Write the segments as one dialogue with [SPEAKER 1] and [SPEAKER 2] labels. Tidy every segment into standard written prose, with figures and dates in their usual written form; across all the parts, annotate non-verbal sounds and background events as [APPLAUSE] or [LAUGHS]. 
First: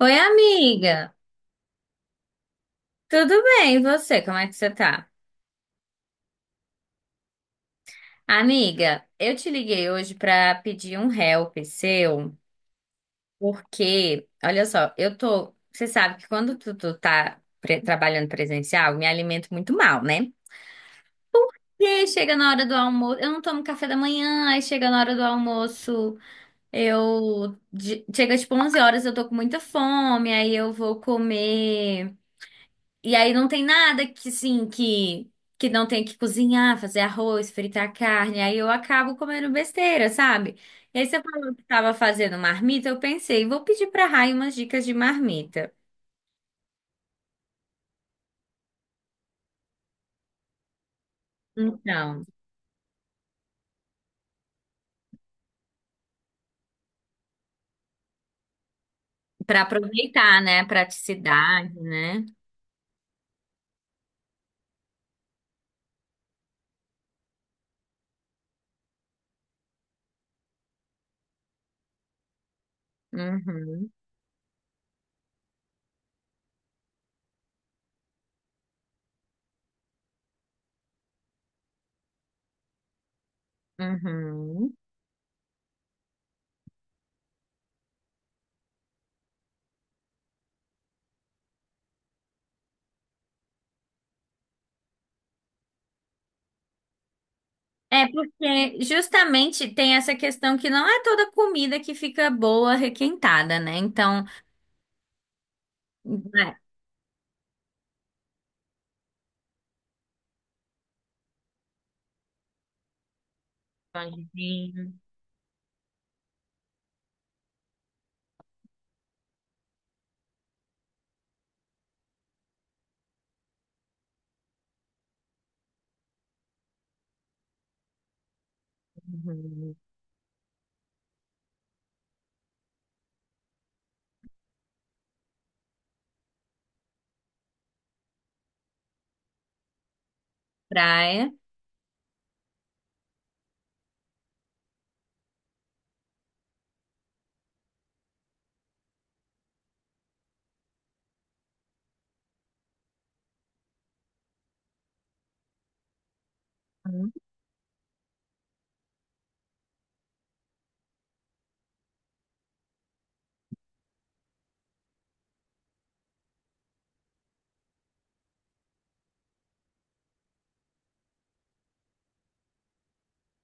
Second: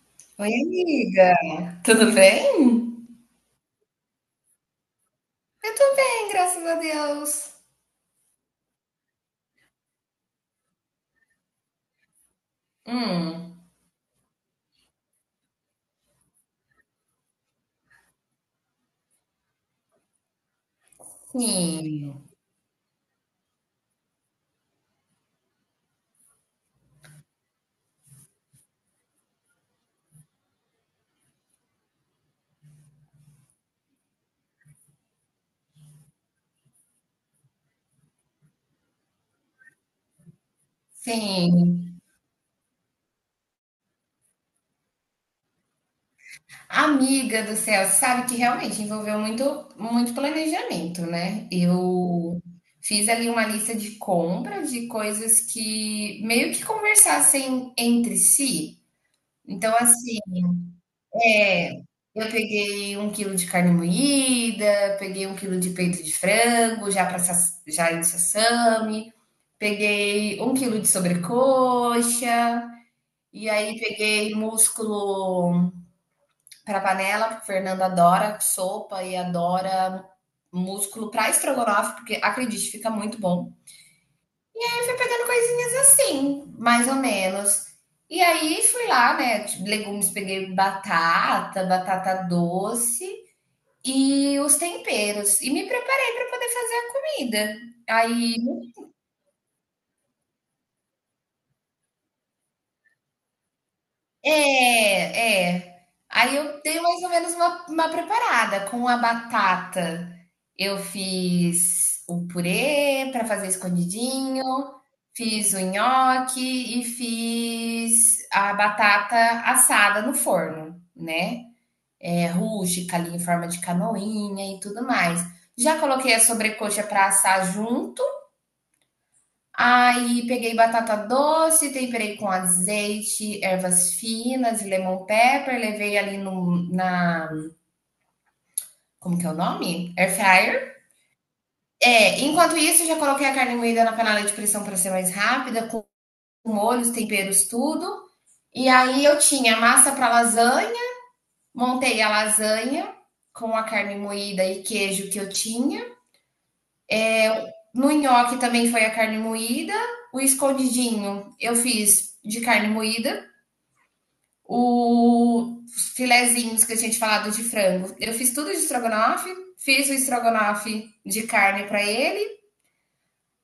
[SPEAKER 1] Oi,
[SPEAKER 2] Oi,
[SPEAKER 1] amiga.
[SPEAKER 2] amiga. Tudo bem?
[SPEAKER 1] Tudo bem? E você? Como é que você tá?
[SPEAKER 2] Eu tô bem, graças a Deus.
[SPEAKER 1] Amiga, eu te liguei hoje pra pedir um help seu,
[SPEAKER 2] Hum,
[SPEAKER 1] porque, olha só, eu tô, você sabe que quando tu tá trabalhando presencial, eu me alimento muito mal, né? E aí
[SPEAKER 2] sim,
[SPEAKER 1] chega na hora do almoço, eu não tomo café da manhã, aí chega na hora do almoço, chega tipo 11 horas, eu tô com muita fome, aí eu vou comer. E aí não tem nada que, assim, que não tenha que cozinhar, fazer arroz, fritar carne. Aí eu acabo comendo besteira, sabe? E aí você falou que
[SPEAKER 2] sim.
[SPEAKER 1] estava fazendo marmita, eu pensei, vou pedir pra Rai umas dicas de marmita.
[SPEAKER 2] Amiga do céu, sabe que realmente envolveu muito, muito planejamento, né?
[SPEAKER 1] Então,
[SPEAKER 2] Eu fiz ali uma lista de compras de coisas que meio que conversassem entre si.
[SPEAKER 1] para
[SPEAKER 2] Então, assim,
[SPEAKER 1] aproveitar, né? Praticidade,
[SPEAKER 2] é,
[SPEAKER 1] né?
[SPEAKER 2] eu peguei 1 quilo de carne moída, peguei 1 quilo de peito de frango, já para já em sassami. Peguei 1 quilo de sobrecoxa, e aí
[SPEAKER 1] Uhum,
[SPEAKER 2] peguei músculo para panela, porque a Fernanda adora sopa e adora músculo para estrogonofe, porque acredite, fica muito bom. E
[SPEAKER 1] uhum.
[SPEAKER 2] aí fui pegando coisinhas assim, mais ou menos. E aí fui lá, né? Legumes, peguei batata, batata doce e os temperos. E me preparei para poder fazer a comida.
[SPEAKER 1] É
[SPEAKER 2] Aí.
[SPEAKER 1] porque justamente tem essa questão que não é toda comida que fica boa, requentada, né? Então,
[SPEAKER 2] É, é. Aí
[SPEAKER 1] né,
[SPEAKER 2] eu dei mais ou menos uma preparada. Com a batata, eu fiz o purê para fazer escondidinho,
[SPEAKER 1] pãozinho,
[SPEAKER 2] fiz o nhoque e fiz a batata assada no forno, né, rústica ali em forma de canoinha e tudo mais. Já coloquei a sobrecoxa para assar junto.
[SPEAKER 1] uhum,
[SPEAKER 2] Aí peguei batata doce, temperei com azeite, ervas finas, lemon pepper, levei ali no, na. Como que é o nome? Air fryer.
[SPEAKER 1] praia.
[SPEAKER 2] É, enquanto isso, já coloquei a carne moída na panela de pressão para ser mais rápida, com molhos, temperos, tudo. E aí eu tinha massa para lasanha, montei a lasanha com a carne moída e queijo que eu tinha.
[SPEAKER 1] Uhum.
[SPEAKER 2] No nhoque também foi a carne moída. O escondidinho eu fiz de carne moída. Os filezinhos que eu tinha te falado de frango, eu fiz tudo de estrogonofe, fiz o estrogonofe de carne para ele.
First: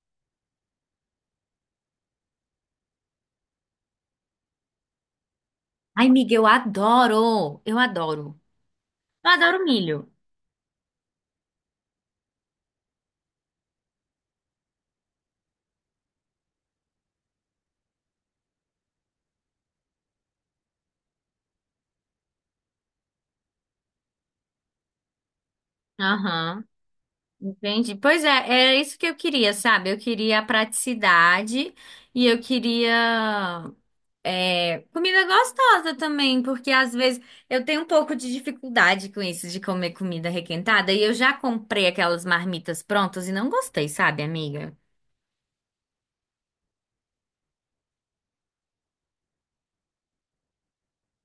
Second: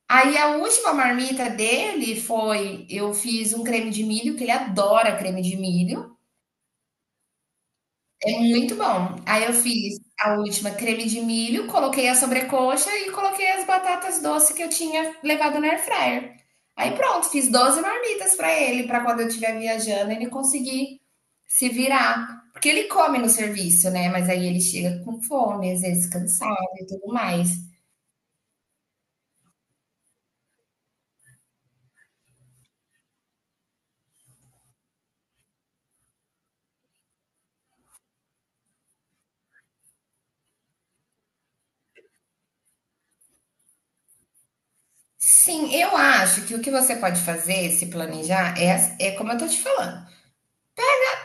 [SPEAKER 2] Aí a última marmita dele foi: eu fiz um creme de milho, que ele adora creme de
[SPEAKER 1] Ai,
[SPEAKER 2] milho,
[SPEAKER 1] Miguel, eu adoro! Eu adoro.
[SPEAKER 2] é muito bom.
[SPEAKER 1] Eu
[SPEAKER 2] Aí eu
[SPEAKER 1] adoro
[SPEAKER 2] fiz
[SPEAKER 1] milho.
[SPEAKER 2] a última creme de milho, coloquei a sobrecoxa e coloquei as batatas doces que eu tinha levado no air fryer. Aí pronto, fiz 12 marmitas para ele, para quando eu estiver viajando, ele conseguir se virar. Porque ele come no serviço, né? Mas aí ele chega com fome, às vezes cansado
[SPEAKER 1] Aham,
[SPEAKER 2] e tudo mais.
[SPEAKER 1] entendi. Pois é, era isso que eu queria, sabe? Eu queria a praticidade e eu queria, é, comida gostosa também, porque às vezes eu tenho um pouco de dificuldade com isso de comer comida requentada e eu já comprei aquelas marmitas prontas e não gostei, sabe, amiga?
[SPEAKER 2] Sim, eu acho que o que você pode fazer, se planejar, é como eu tô te falando.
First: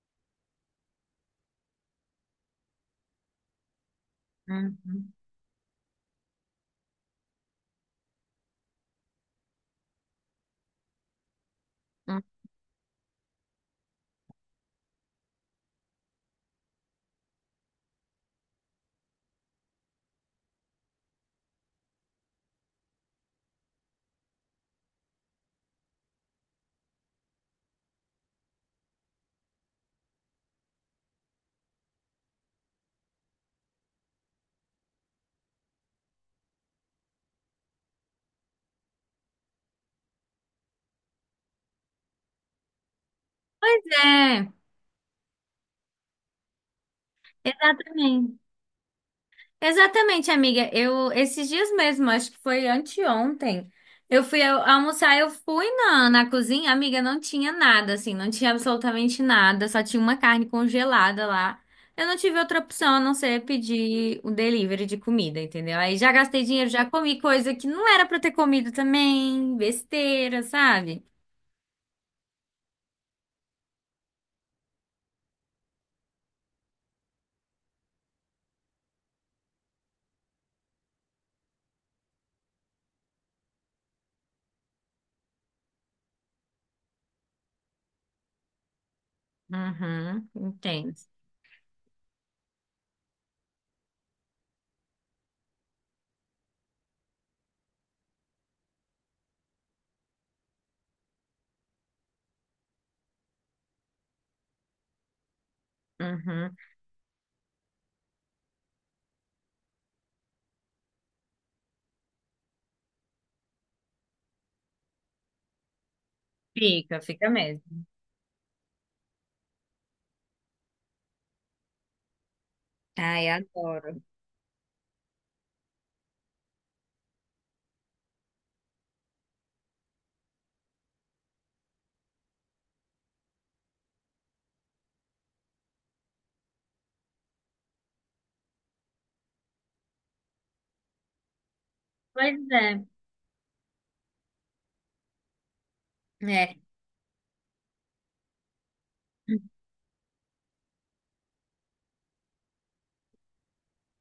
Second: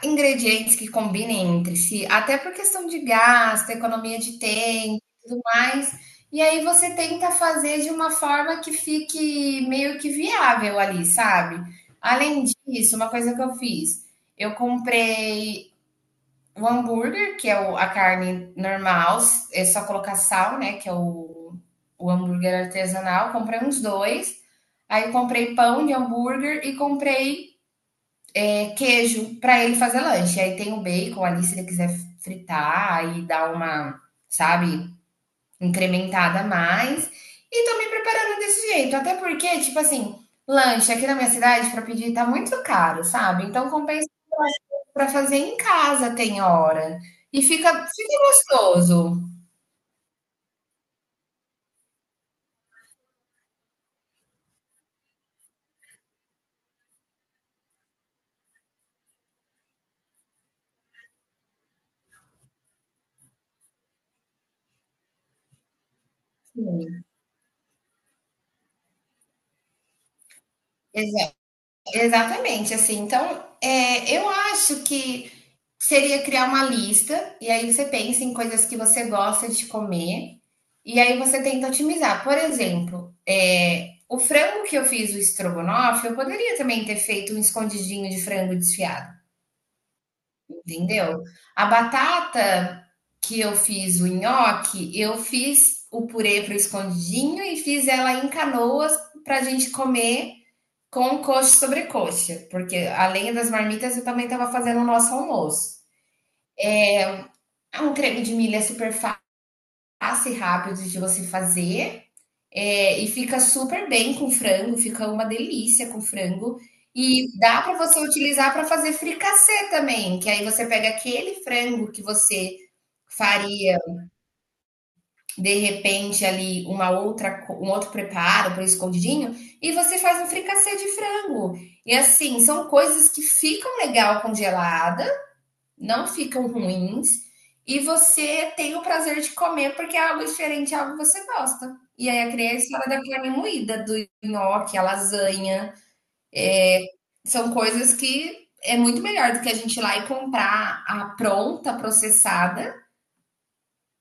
[SPEAKER 2] Ingredientes que combinem entre si, até por questão de gasto, economia de tempo
[SPEAKER 1] Uhum.
[SPEAKER 2] e tudo mais. E aí você tenta fazer de uma forma que fique meio que viável ali, sabe? Além disso, uma coisa que eu fiz, eu comprei o hambúrguer, que é a carne normal, é só colocar sal, né? Que é o hambúrguer artesanal. Comprei uns dois. Aí comprei pão de hambúrguer e comprei queijo para ele fazer lanche. Aí tem o bacon ali, se ele quiser fritar, aí dar uma, sabe, incrementada a mais. E tô me preparando desse jeito. Até porque, tipo assim, lanche aqui na minha cidade para pedir tá muito caro, sabe? Então
[SPEAKER 1] Pois
[SPEAKER 2] compensa
[SPEAKER 1] é,
[SPEAKER 2] para fazer em casa, tem hora. E fica, fica
[SPEAKER 1] exatamente.
[SPEAKER 2] gostoso.
[SPEAKER 1] Exatamente, amiga. Eu esses dias mesmo, acho que foi anteontem, almoçar, eu fui na cozinha, amiga, não tinha nada, assim, não tinha absolutamente nada, só tinha uma carne congelada lá. Eu não tive outra opção a não ser pedir o delivery de comida, entendeu? Aí já gastei dinheiro, já
[SPEAKER 2] Sim,
[SPEAKER 1] comi coisa que não era pra eu ter comido também, besteira, sabe?
[SPEAKER 2] exa- exatamente, assim. Então, eu acho que seria criar uma lista, e aí você pensa em coisas que você gosta de comer, e aí você tenta otimizar. Por exemplo, o frango que eu fiz, o estrogonofe, eu poderia também ter feito um escondidinho de frango desfiado.
[SPEAKER 1] Uhum, entendo.
[SPEAKER 2] Entendeu? A batata que eu fiz o nhoque, eu fiz o purê para o escondidinho e fiz ela em canoas para a gente comer com coxa sobre coxa, porque além das marmitas eu também estava fazendo o nosso almoço.
[SPEAKER 1] Uhum.
[SPEAKER 2] É. Um creme de milho é super fácil e rápido de você fazer. É, e fica super bem com frango, fica uma delícia com frango.
[SPEAKER 1] Fica,
[SPEAKER 2] E
[SPEAKER 1] fica
[SPEAKER 2] dá para
[SPEAKER 1] mesmo.
[SPEAKER 2] você utilizar para fazer fricassê também, que aí você pega aquele frango que você
[SPEAKER 1] Ai,
[SPEAKER 2] faria
[SPEAKER 1] adoro.
[SPEAKER 2] de repente ali uma outra um outro preparo para escondidinho e você faz um fricassê de frango. E assim, são coisas que ficam legal congelada, não ficam ruins, e você tem o prazer de comer porque é algo diferente, é algo que você gosta. E aí eu
[SPEAKER 1] Pois
[SPEAKER 2] criei a
[SPEAKER 1] é.
[SPEAKER 2] história da carne moída, do nhoque, a lasanha.
[SPEAKER 1] É.
[SPEAKER 2] São coisas que é muito melhor do que a gente ir lá e comprar a pronta, processada.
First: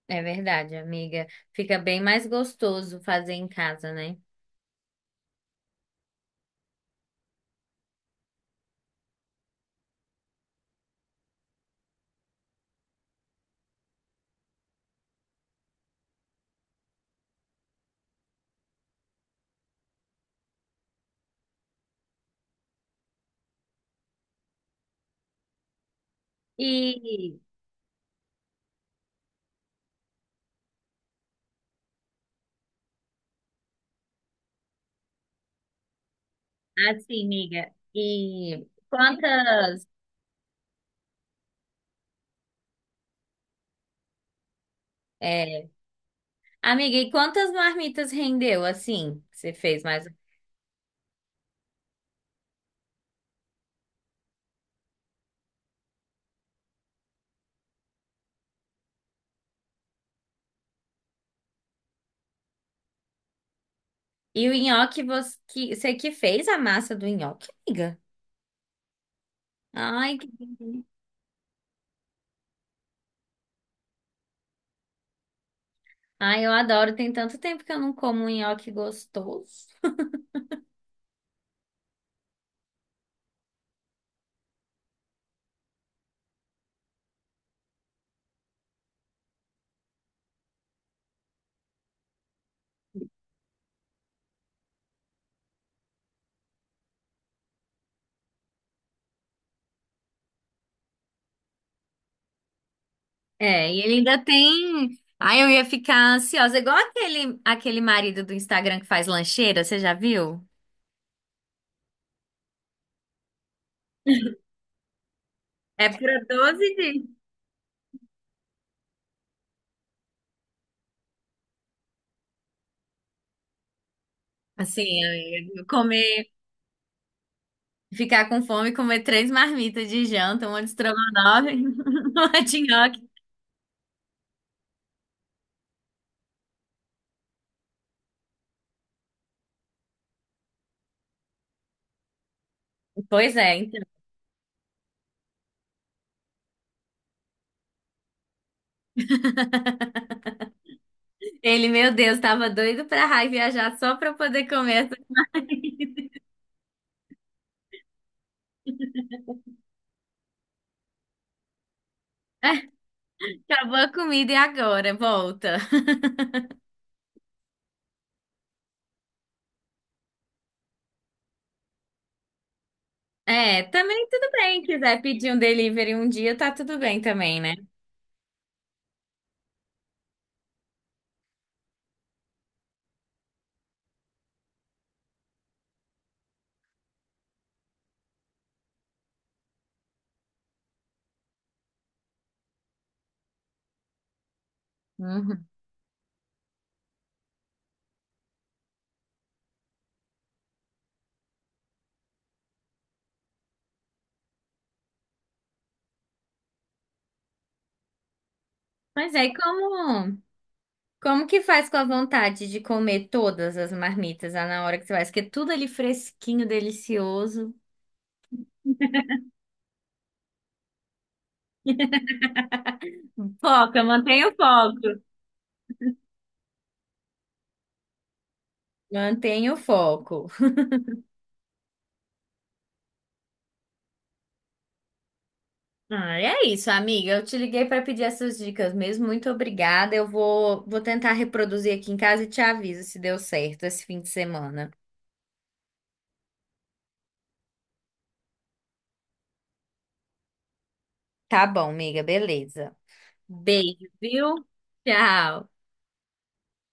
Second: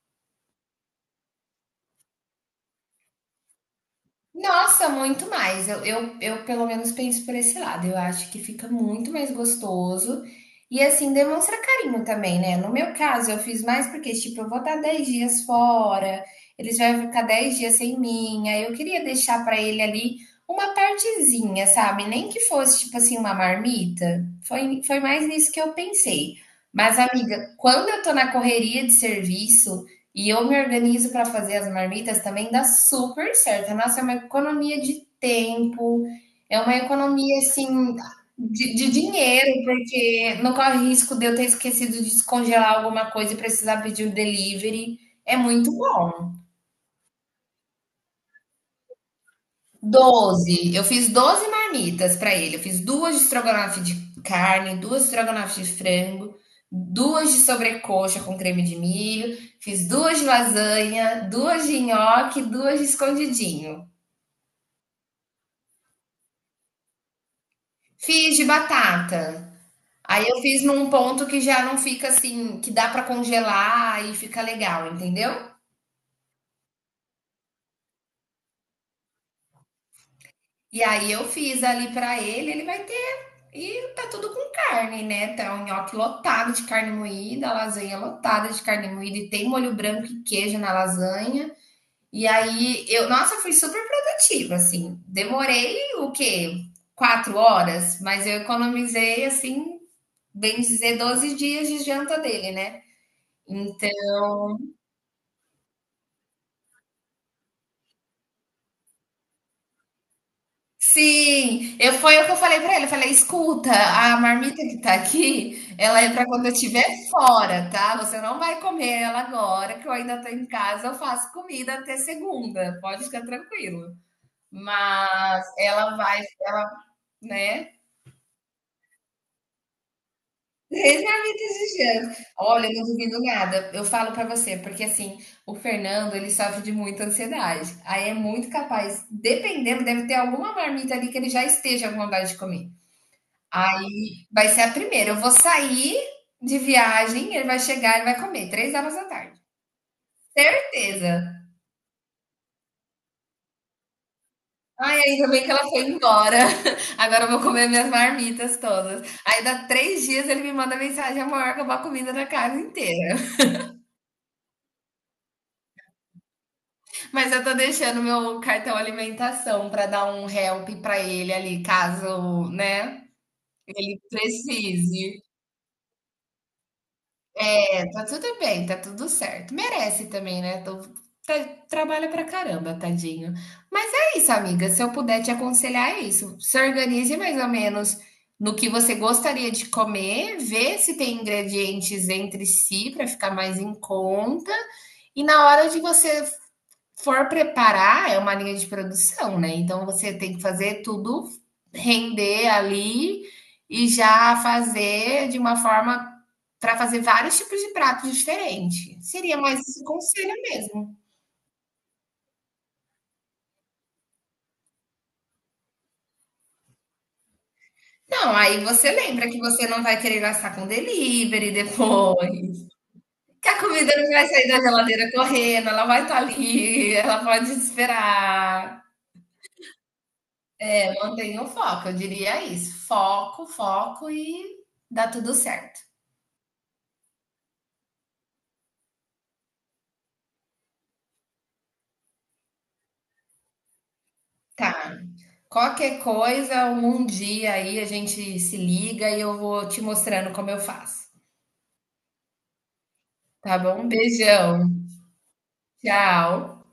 [SPEAKER 1] É verdade, amiga. Fica bem mais gostoso fazer em casa, né?
[SPEAKER 2] Nossa, muito mais. Eu pelo menos penso por esse lado. Eu acho que fica muito mais gostoso e assim demonstra carinho também, né? No meu caso, eu fiz mais porque, tipo, eu vou estar 10 dias fora, eles vão ficar 10 dias sem mim. Aí eu queria deixar para ele ali uma partezinha, sabe? Nem que fosse, tipo assim, uma marmita. Foi, foi mais nisso que eu pensei. Mas,
[SPEAKER 1] E
[SPEAKER 2] amiga, quando eu tô na correria de serviço, e eu me organizo para fazer as marmitas também, dá super certo. Nossa, é uma economia de tempo, é uma
[SPEAKER 1] assim,
[SPEAKER 2] economia
[SPEAKER 1] amiga,
[SPEAKER 2] assim
[SPEAKER 1] e
[SPEAKER 2] de dinheiro,
[SPEAKER 1] quantas,
[SPEAKER 2] porque não corre risco de eu ter esquecido de descongelar alguma coisa e precisar pedir o delivery. É
[SPEAKER 1] é,
[SPEAKER 2] muito bom.
[SPEAKER 1] amiga, e quantas marmitas rendeu assim? Que você fez mais?
[SPEAKER 2] 12. Eu fiz 12 marmitas para ele. Eu fiz duas de estrogonofe de carne, duas de estrogonofe de frango, duas de sobrecoxa com creme de milho, fiz duas de lasanha, duas de nhoque, duas de escondidinho.
[SPEAKER 1] E o nhoque você que fez a massa do nhoque, amiga?
[SPEAKER 2] Fiz de batata.
[SPEAKER 1] Ai, que
[SPEAKER 2] Aí eu fiz num
[SPEAKER 1] delícia.
[SPEAKER 2] ponto que já não fica assim, que dá pra congelar e fica legal, entendeu?
[SPEAKER 1] Ai, eu adoro. Tem tanto tempo que eu não como um nhoque gostoso. [LAUGHS]
[SPEAKER 2] E aí eu fiz ali pra ele, ele vai ter, e tá tudo com carne, né? Tá um nhoque lotado de carne moída, a lasanha lotada de carne moída e tem molho branco e queijo na lasanha. E aí eu, nossa, fui super produtiva, assim. Demorei o quê? 4 horas, mas eu economizei, assim, bem dizer, 12 dias de janta dele, né?
[SPEAKER 1] É, e ele ainda tem. Ai, eu ia ficar ansiosa, igual aquele marido do Instagram que faz lancheira, você já viu?
[SPEAKER 2] Sim, eu foi o que eu falei pra ele, eu falei: "Escuta, a marmita que tá aqui,
[SPEAKER 1] É
[SPEAKER 2] ela é
[SPEAKER 1] para
[SPEAKER 2] pra quando eu
[SPEAKER 1] 12
[SPEAKER 2] estiver
[SPEAKER 1] dias.
[SPEAKER 2] fora, tá? Você não vai comer ela agora, que eu ainda tô em casa, eu faço comida até segunda, pode ficar tranquilo.
[SPEAKER 1] Assim,
[SPEAKER 2] Mas
[SPEAKER 1] amiga,
[SPEAKER 2] ela vai
[SPEAKER 1] comer,
[SPEAKER 2] ela", né.
[SPEAKER 1] ficar com fome, e comer três marmitas de janta, uma de
[SPEAKER 2] 3 marmitas
[SPEAKER 1] estrogonofe,
[SPEAKER 2] de
[SPEAKER 1] [LAUGHS]
[SPEAKER 2] janta.
[SPEAKER 1] uma de
[SPEAKER 2] Olha, eu não
[SPEAKER 1] nhoque.
[SPEAKER 2] duvido nada, eu falo pra você, porque assim, o Fernando ele sofre de muita ansiedade, aí é muito capaz dependendo, deve ter alguma marmita ali que ele já esteja com vontade de comer.
[SPEAKER 1] Pois é, então.
[SPEAKER 2] Vai ser a primeira. Eu vou sair de viagem, ele vai chegar, ele vai comer. 3 horas da tarde. Certeza.
[SPEAKER 1] Ele, meu Deus, tava doido pra raio viajar só pra eu poder comer essa.
[SPEAKER 2] Ai, ainda bem que ela foi embora. [LAUGHS] Agora eu vou comer minhas marmitas todas. Aí, dá 3 dias, ele me manda mensagem: amor, acabou a comida da
[SPEAKER 1] [LAUGHS]
[SPEAKER 2] casa inteira.
[SPEAKER 1] Acabou a comida e agora, volta. [LAUGHS]
[SPEAKER 2] [LAUGHS] Mas eu tô deixando meu cartão alimentação pra dar um help pra ele ali, caso, né,
[SPEAKER 1] É,
[SPEAKER 2] ele
[SPEAKER 1] também tudo bem, quiser
[SPEAKER 2] precise.
[SPEAKER 1] pedir um delivery um dia, tá tudo bem também, né?
[SPEAKER 2] Tá tudo bem, tá tudo certo. Merece também, né? Trabalha pra caramba, tadinho. Mas é isso, amiga. Se eu puder te aconselhar, é isso. Se organize mais ou menos no que você gostaria de comer, vê se tem ingredientes entre si para ficar mais em conta. E na
[SPEAKER 1] Uhum.
[SPEAKER 2] hora de você for preparar, é uma linha de produção, né? Então você tem que fazer tudo render ali e já fazer de uma forma para fazer vários tipos de pratos diferentes.
[SPEAKER 1] Mas aí
[SPEAKER 2] Seria mais esse
[SPEAKER 1] como
[SPEAKER 2] conselho mesmo.
[SPEAKER 1] Como que faz com a vontade de comer todas as marmitas lá na hora que você faz? Porque é tudo ali fresquinho, delicioso.
[SPEAKER 2] Não, aí você lembra que você não vai querer gastar com delivery depois. Que a
[SPEAKER 1] Foca,
[SPEAKER 2] comida não vai
[SPEAKER 1] mantenha o
[SPEAKER 2] sair da
[SPEAKER 1] foco.
[SPEAKER 2] geladeira correndo, ela vai estar ali, ela pode esperar.
[SPEAKER 1] Mantenha o foco.
[SPEAKER 2] É, mantenha o foco, eu diria isso. Foco, foco e dá tudo certo.
[SPEAKER 1] Ah, é isso, amiga. Eu te liguei para pedir essas dicas mesmo. Muito obrigada. Eu vou tentar reproduzir aqui em casa e te aviso se deu certo esse fim de semana.
[SPEAKER 2] Tá. Qualquer coisa, um dia aí a gente se liga e eu vou te mostrando como eu faço.
[SPEAKER 1] Tá bom, amiga. Beleza.
[SPEAKER 2] Tá
[SPEAKER 1] Beijo,
[SPEAKER 2] bom?
[SPEAKER 1] viu?
[SPEAKER 2] Beijão.
[SPEAKER 1] Tchau.
[SPEAKER 2] Tchau.